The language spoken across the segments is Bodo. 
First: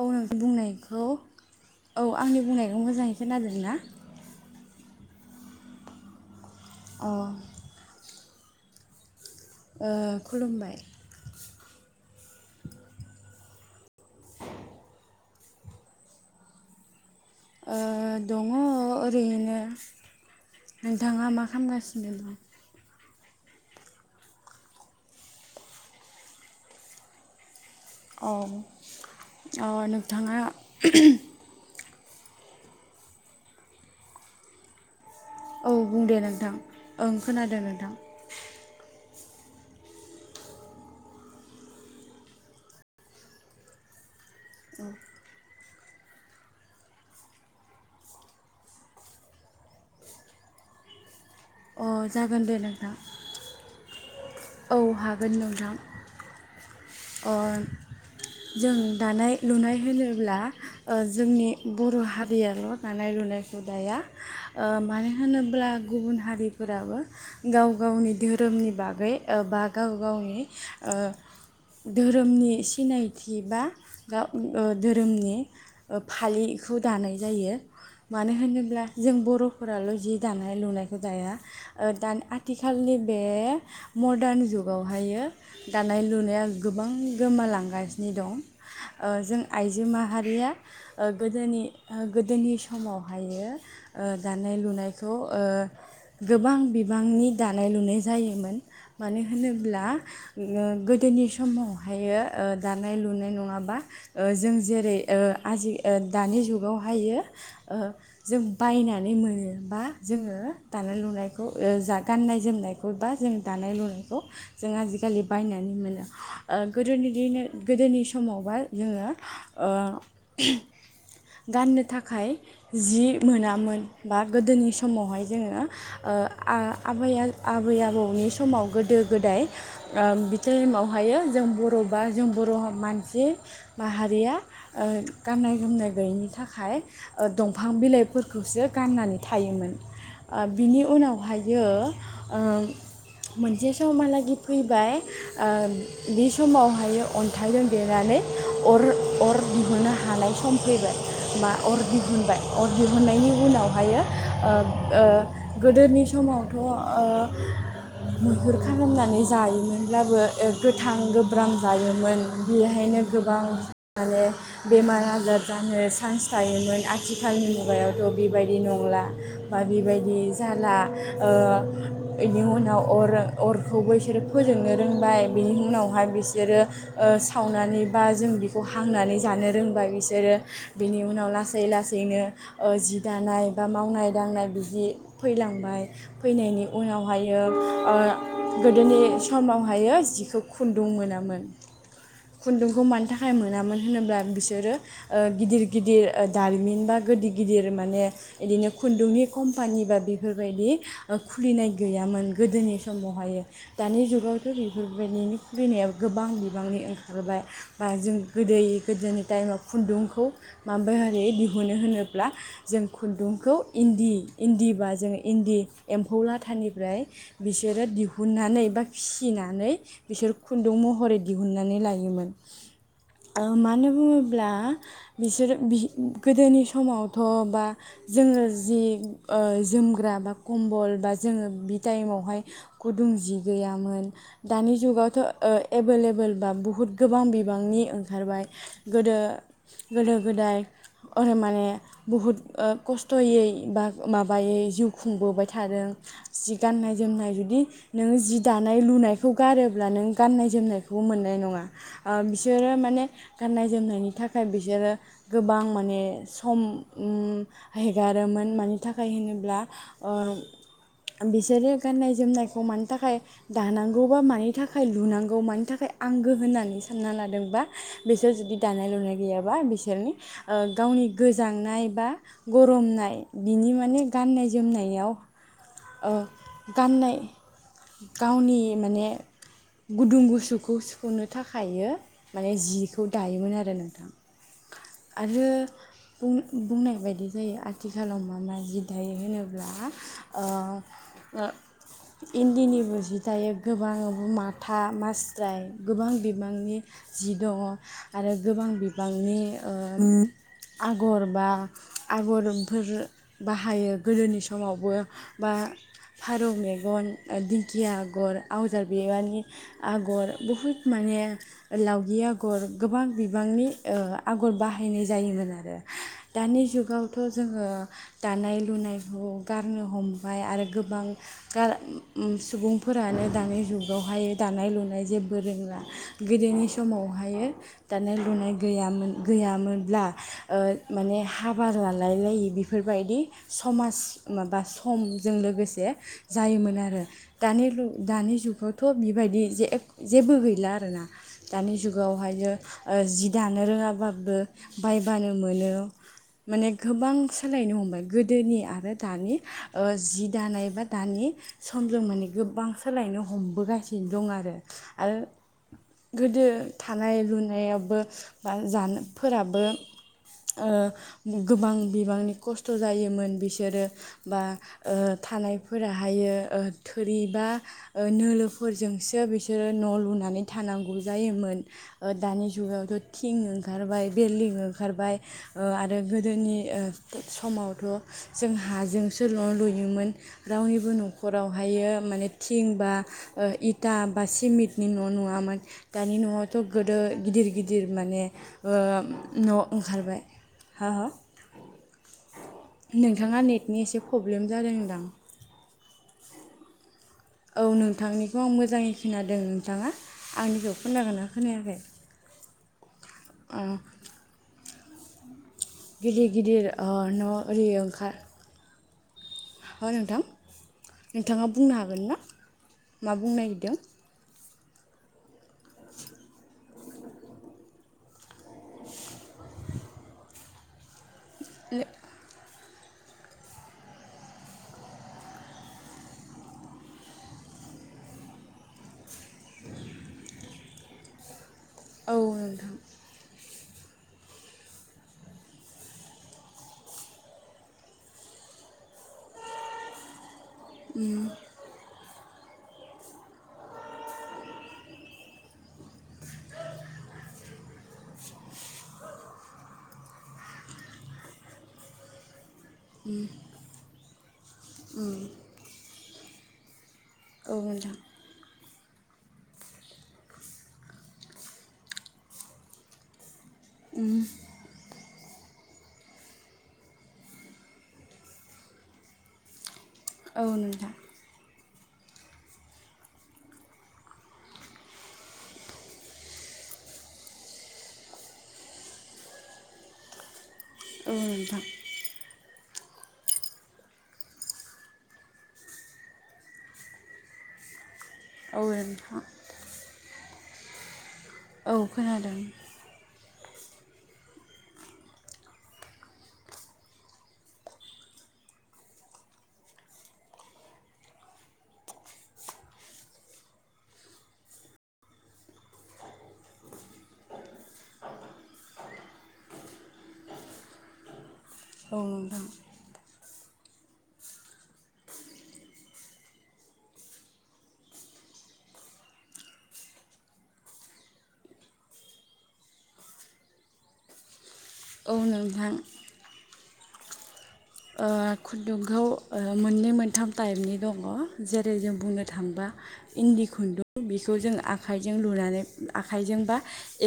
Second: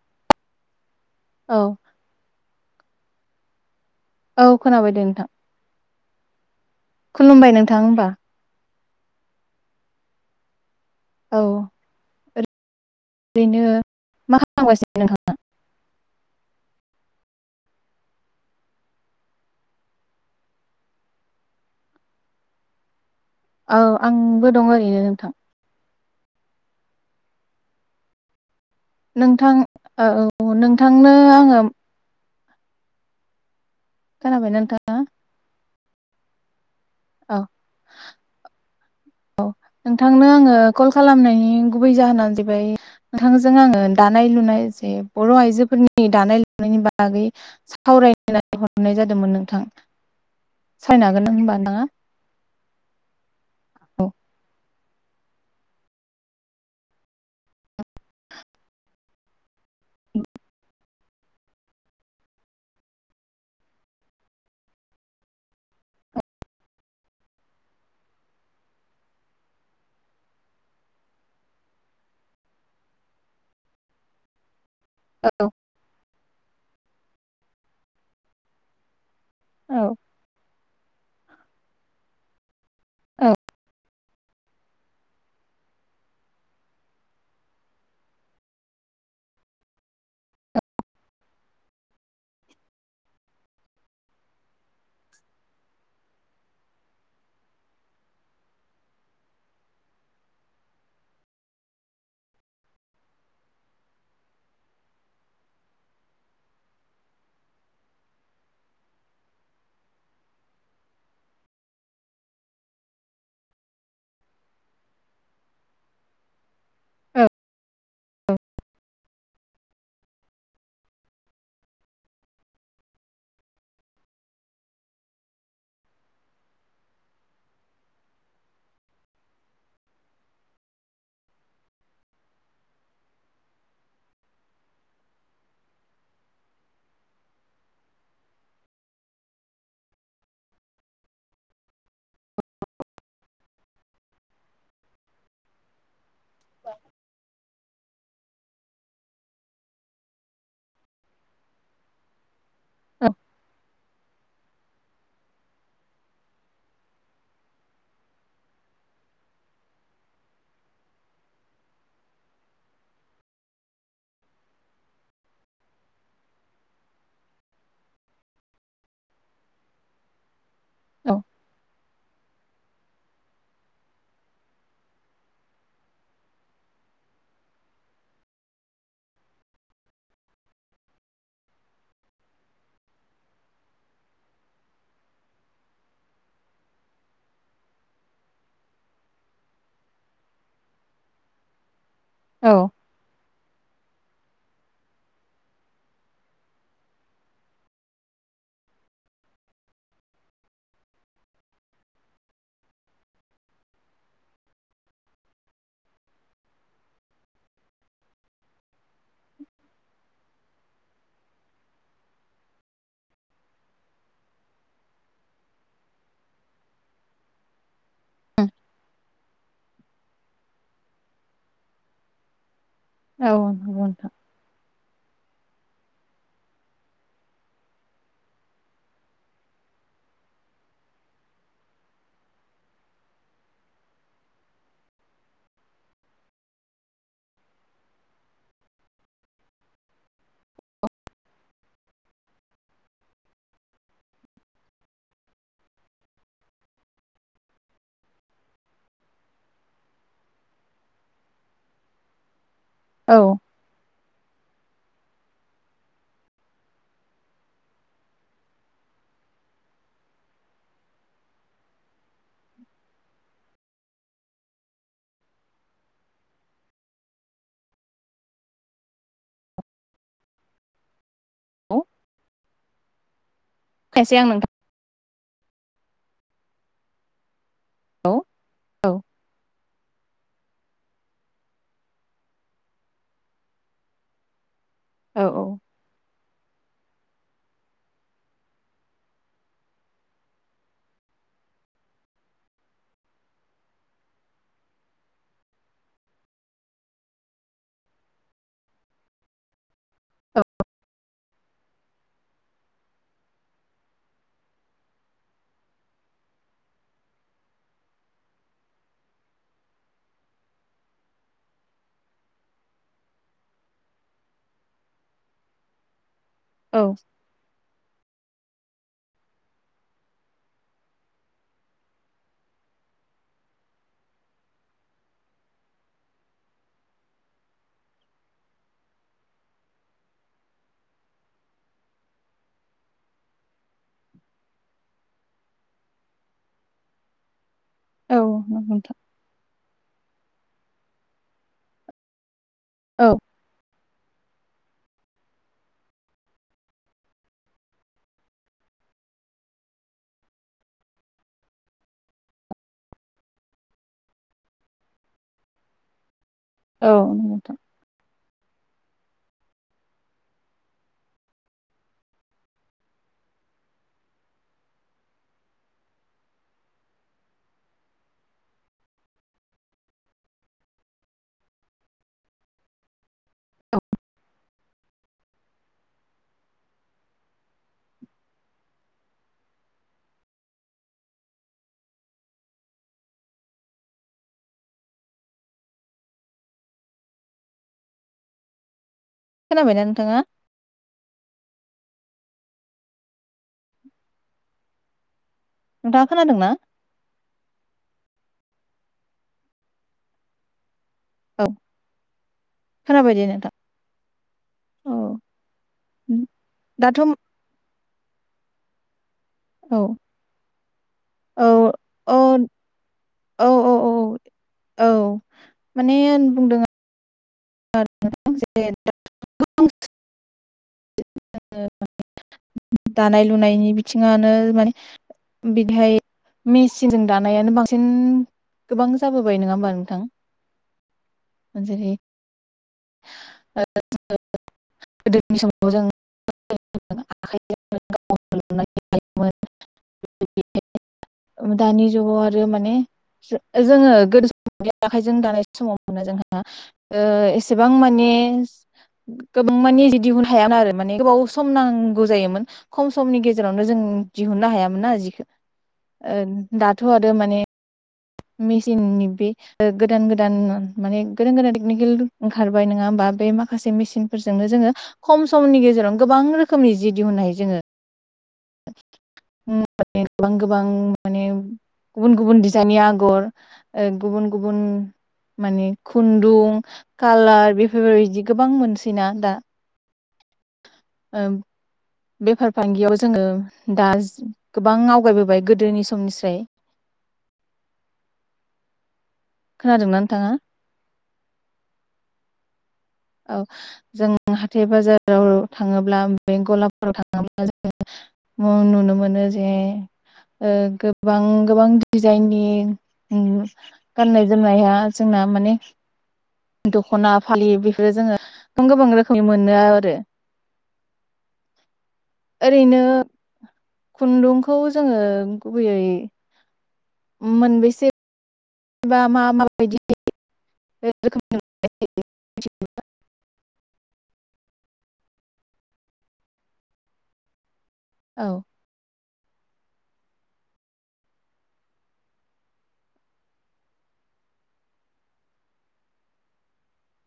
औ नोंथ' बुंनाय औ औ आंनि बुंनाय मोजाङै खोनादो ना? औ खोनाबाय दे नोंथां अ खुलुमबाय नोंथां होमबा ओ खुलुमबाय औ ओरैनो मा खालामगासिनो नोंथाङा? ओ दङ ओरैनो। नोंथाङा मा खालामगासिनो दं? औ आंबो दं ओरैनो नोंथां। अ नोंथां नोंथाङा औ नोंथांनो आङो खोनाबाय ना नोंथां? औ बुं दे नोंथां। ओं खोनादों नोंथां। औ नोंथांनो आङो कल खालामनायनि गुबै जाहोनानो जाबाय नोंथांजों आङो दा नाय लुनाय जे बर' आइजो फोरनि दानाय लुनायनि बागै सावरायनाय हरनाय जादोंमोन नोंथां। सावरायनो हागोन होनबा। नोंथाङा अ जागोन दे नोंथां। औ औ हागोन नोंथां, अ जों दानाय लुनाय होनोब्ला जोंनि बर' हारियाल' दानाय लुनायखौ दाया मानो होनोब्ला गुबुन हारिफोराबो गाव गावनि धोरोमनि बागै बा गाव गावनि ओ धोरोमनि सिनायथि बा गाव औ धोरोमनि फालिखौ दानाय जायो मानो होनोब्ला? जों औ बर'फोराल' जि दानाय लुनाय दाया ओ दा आ थिखालनि बे औ मडार्न जुगावहायो दानाय लुनाया गोबां गोमालांगासिनो दं, ओ जों आइजो माहारिया, ओ गोदोनि ओ गोदोनि समावहाय ओ दानाय लुनायखौ गोबां बिबांनि दानाय लुनाय जायोमोन। मानो होनोब्ला? गोदोनि समावहायो दानाय लुनाय नङाबा, जों जेरै आजि दानि जुगावहायो जों बायनानै मोनोबा जोङो दानाय लुनायखौ जा गाननाय जोमनायखौ बा जों दानाय लुनायखौ जों आजिखालि बायनानै मोनोनि औ ओ गोदोनि समावबा जोङो, ओ गाननो थाखाय जि मोनामोन बा गोदोनि समावहाय जोङो ओ आ-आबै-आबै आबौनि समाव गोदो गोदाय, ओ बि टाइमावहायो जों बर' बा जों बर' मानसि माहारिया ओ गाननाय जोमनाय गैयैनि थाखाय ओ दंफां बिलाइफोरखौसो गाननानै थायोमोन। ओ बिनि उनावहायो उम मोनसे सम मालागि फैबाय ओ बे समावहाय अन्थाइजों देनानै अर अर दिहुननो हानाय सम फैबाय। बा अर दिहुनबाय अर दिहुननायनि उनावहायो ओ ओ गोदोनि समावथ' मैहुर खालामनानै जायोमोनब्लाबो गोथां गोब्रां जायोमोन। बेहायनो गोबां माने बेमार आजार जानो चान्स थायोमोन, आथिखालनि मुगायावथ' बेबायदि नंला बा बेबायदि जाला औ ओ बेनि उनाव अर अरखौबो बिसोरो फोजोंनो रोंबाय, बिनि उनावहाय बिसोरो सावनानै बा जों बिखौ हांनानै जानो रोंबाय बिसोरो। बिनि उनाव लासै लासैनो जि दानाय बा मावनाय दांनाय बिदि फैलांबाय। फैनायनि उनावहायो ओ गोदोनि समावहाय जिखौ खुन्दुं मोनामोन। औ खुन्दुंखौ मानि थाखाय मोनामोन होनोब्ला? बिसोरो ओ गिदिर गिदिर दारिमिन बा, गिदिर गिदिर माने बिदिनो खुन्दुंनि कम्पानि बा बेफोरबायदि खुलिनाय गैयामोन। गोदोनि समावहाय दानि जुगावथ' बेफोरबायदिनो खुलिनाया गोबां बिबांनि ओंखारबाय, बा जों गोदो गोदोनि टाइमाव खुन्दुंखौ माबारै [unintelligible] दिहुुन नो होनोब्ला जों खुन्दुंखौ इन्दि इन्दि बा जों इन्दि एम्फौ लाथानिफ्राय बिसोरो दिहुननानै बा फिनानै बिसोर खुन्दुं महरै दिहुनन्नानै लायोमोन। औ नंगौ मानो नोंथां। बुङोब्ला? बिसोरो बि गोदोनि समावथ बा जोङो जि ओ जोमग्रा बा कम्बल बा जोङो बि टाइमाव वहाय गुदुं जि गैयामोन दानि जुगावथ ओ एभोलएबोेल बा बुहुत गोबां बिबांनि ओंखारबाय गोदो गोदो गोदाय माने बुहुद ओ खस्थयै बा माबायै जिउ खुंबोबाय थादों जि गाननाय जोमनाय जुदि नोंङो जि दानाय लुनायखौ गारोब्ला नों गानाय जोमनायखौबो मोननाय नंङा सोरो माने औ गाननाय जोमनायनि थाख थाखाय बिसोरो गोबां माने सम उम हेगारोमोन मानि थाखाय होनोब्ला ओ बिसोरो गाननाय जोमनायखौ मानि थाखाय दानांगौ बा मानि थाखाय लुनांगौ मानि थाखाय आंगो होननानै सानना लादोंबा बिसोर जुदि दानाय लुनाय गैयाबा बिसोरनि ओ गावनि औ गोजांनाय बा गरमनाय बिनि माने खायसे आं नोंथां गाननाय जोमनायाव ओ गाननाय औ गावनि औ माने गुदुं गुसुखौ सुफुंनो थाखायो माने जिखौ दायोमोन आरो नोंथां आरो औ बुं-बुंनाय बायदि जायो आथिखालाव मा मा जि दायो होनोब्ला ओ इन्दिनिबो जि दायो गोबां माथा मास्राय गोबां बिबांनि जि दङ आरो गोबां बिबांनि ओ आगर बा आगरफोर बाहायो गोदोनि समावबो बा फारौ मेगन ओ दिंखिया आगर आवजार बिबारनि आगर बहुद माने लावगि आगर गोबां बिबांनि ओ आगर बाहायनाय जायोमोन आरो दानि औ जुगावथ जोङो दानाय लुनायखौ गारनो हमबाय आरो गोबां गार सुबुंफोरानो दानि जुगावहाय दानाय लुनाय जेबो रोंला गोदोनि समावहायो दानाय लुनाय गैयामोन गैयामोनब्ला ओ माने हाबा लालाय लायि बेफोरबायदि समाज माबा समजों लोगोसे जायोमोन आरो दानि लु औ दानि नंगौ जुगावथ नोंथां बेबायदि जे जेबो गैला आरोना दानि जुगावहायो ओ औ जि दानो रोङाब बाबो बायबानो मोनो माने गोबां सोलायनो हमबाय गोदोनि आरो दानि ओ जि दानाय बा दानि समजों माने गोबां सोलायनो हमबोगासिनो दं आरो आरो गोदो औ थानाय नंगौ नोंथां लुनायावबो बा जानोफोराबो ओ गोबां बिबांनि खस्थ जायोमोन बिसोरो बा ओ थानायफोराहायो ओ थोरिबा नोलोफोरजोंसो बिसोरो न लुनानै थानांगौ जायोमोन दानि जुगावथ थिं ओंखारबाय बिल्डिं ओंखारबाय ओ आरो गोदोनि समावथ जों हाजों सो सो न लुयोमोन रावनिबो नखरावहायो माने थिं बा ओ इटा बा सिमेन्टनि न नुवामोन दानि नआवथ गोदो गिदिर गिदिर माने ओ न खोनाबायना नोंथाङा ओंखारबाय हा हा? नोंथाङा नेटनि एसे प्रब्लेम जादोंदां नोंथा खोनादोंना? औ नोंथांनिखौ आं मोजाङै खोनादों नोंथाङा आंनिखौ खोनागोना औ खोनायाखै? खोनाबाय दे नोंथां अ औ गिदिर गिदिर ओ दाथ' औ न ओरै ओंखा औ हो नोंथां? औ नोंथाङा बुंनो हागोन औ ना मा बुंनो औ नागिरदों? औ औ माने ओन बुंदों [unintelligible] [unintelligible] दानाय लुनायनि बिथिङानो माने बिहाय मेचिनजों दानायानो बांसिन गोबां जाबोबाय नङा ओमबा नोंथां? जेरै औ नोंथां। [unintelligible] [unintelligible] दानि जुगाव आर दो माने जो जोङो [unintelligible] आखाइजों दानाय समाव मोने जोंहा ओ एसे एसेबां माने गोबां माने जि दिहुन हायामोन आरो माने गोबाव सम नांगौ जायोमोन। खम समनि गेजेरावनो जों दिहुन ना हायामोन ना जिखौ ओन दाथ थ आरो माने औ नोंथां मेसिननि बे ओ गोदान गोदान माने गोदान गोदान टेकनिकेल ओंखारबाय नङा ओमबा बे मा? खासे मेसिनफोरजोंनो जोङो खम समनि गेजेरावनो गोबां रोखोमनि जि दिहुननो हायो जोङो उम माने गोबां औ गोबां नोंथां माने गुबुन गुबुन दिस फिसानि आगर ओ गुबुन गुबुन माने खुन्दुं कालार बेफोरबायदि गोबां मोनसैना दा। औ ओ नोंथां। बेफार फालांगियाव जोङो दाज गोबां आवगायबोबाय गोदोनि समनिसाय। औ नोंथां। खोनादोंना नोंथाङा? औ खोनादों। औ जों हाथाय बाजाराव थाङोब्ला बे गलाफोराव थाङोब्ला जों नुनो मोनो जे ओ गोबां गोबां दिजाइननि उम गाननाय जोमनाया जोंना माने दखना फालि बेफ आरो जोङो गोबां गोबां रोखोमनि मोनो आरो औ नोंथां। ओरैनो खुन्दुंखौ जोङो गुबैयै मोनबेसे बा मा माबायदि रोखोमनि मोननाय जायो मिथिगौना? औ नोंथां। ओ औ खुन्दुंखौ ओ मोननै मोनथाम टाइपनि दङ जेरै जों बुंनो थाङोबा इन्दि खुन्दुं बेखौ जों आखाइजों लुनानै आखाइजोंबा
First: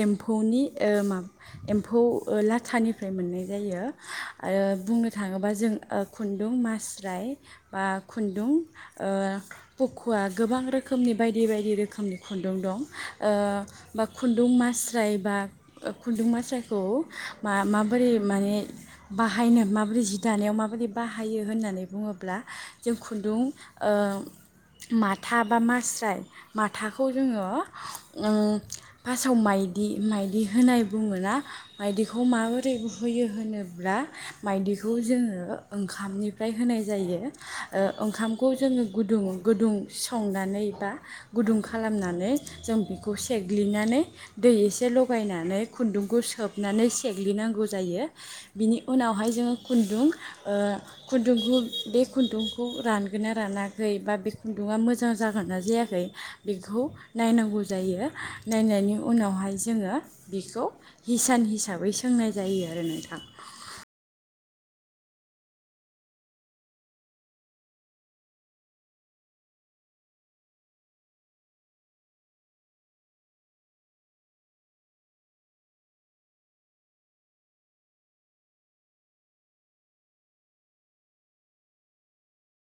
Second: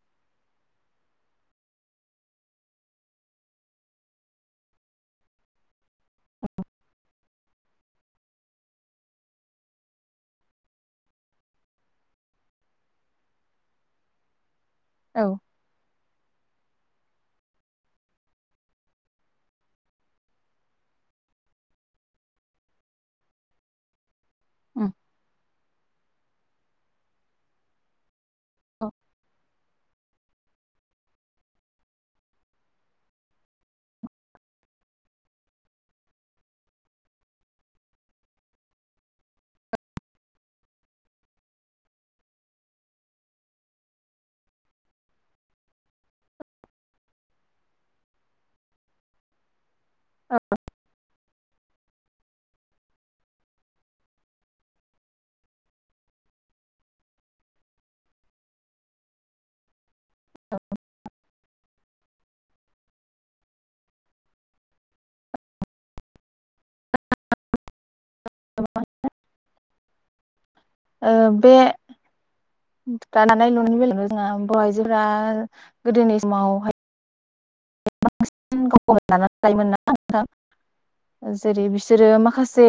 एम्फौनि ओ माब एम्फौ ओ लाथानिफ्राय मोननाय जायो आरो बुंनो थाङोबाज जों ओ खुन्दुं मास्राय बा खुन्दुं ओ पखुवा गोबां रोखोमनि बायदि बायदि रोखोमनि खुन्दुं दं ओ बा खुन्दुं मा औ स्रायबा ओ खुन्दुं मास्राखौ मा माबोरै माने बाहायनो माबोरै जि दानायाव माबायदि बाहायो होननानै बुङोब्ला जों खुन्दुं ओ उम माथा बा मास जाय माथाखौ जोङो उम ओ फासआव माइ दि माइदि होनाय बुङोना मायदिखौ माबोरै होयो होनोब्ला मायदिखौ बेखौ जोङो ओंखामनिफ्राय होनाय जायो ओ ओंखामखौ जोङो गुदुं गुदुं संनानै बा गुदुं खालामनानै जों बेखौ सेग्लिनानै दै एसे लगायनानै खुन्दुंखौ सोबनानै सेग्लिनांगौ जायो बिनि उनावहाय जोङो खुन्दुं ओ खुन्दुंखौ बे खुन्दुंखौ रानगोन ना रानाखै बा बे खुन्दुङा मोजां जागोन ना जायाखै बेखौ नायनांगौ जायो नायनायनि उनावहाय जोङो बेखौ हिसान हिसाबै सोंनाय जायो आरो नोंथां [inaudible] ओ बे दानायलुनायनि बेलायाव जोंहा [inaudible] गोदोनि समाव हाय बांसिन गावखौ [inaudible] लायोमोन ना जेरै बिसोरो माखासे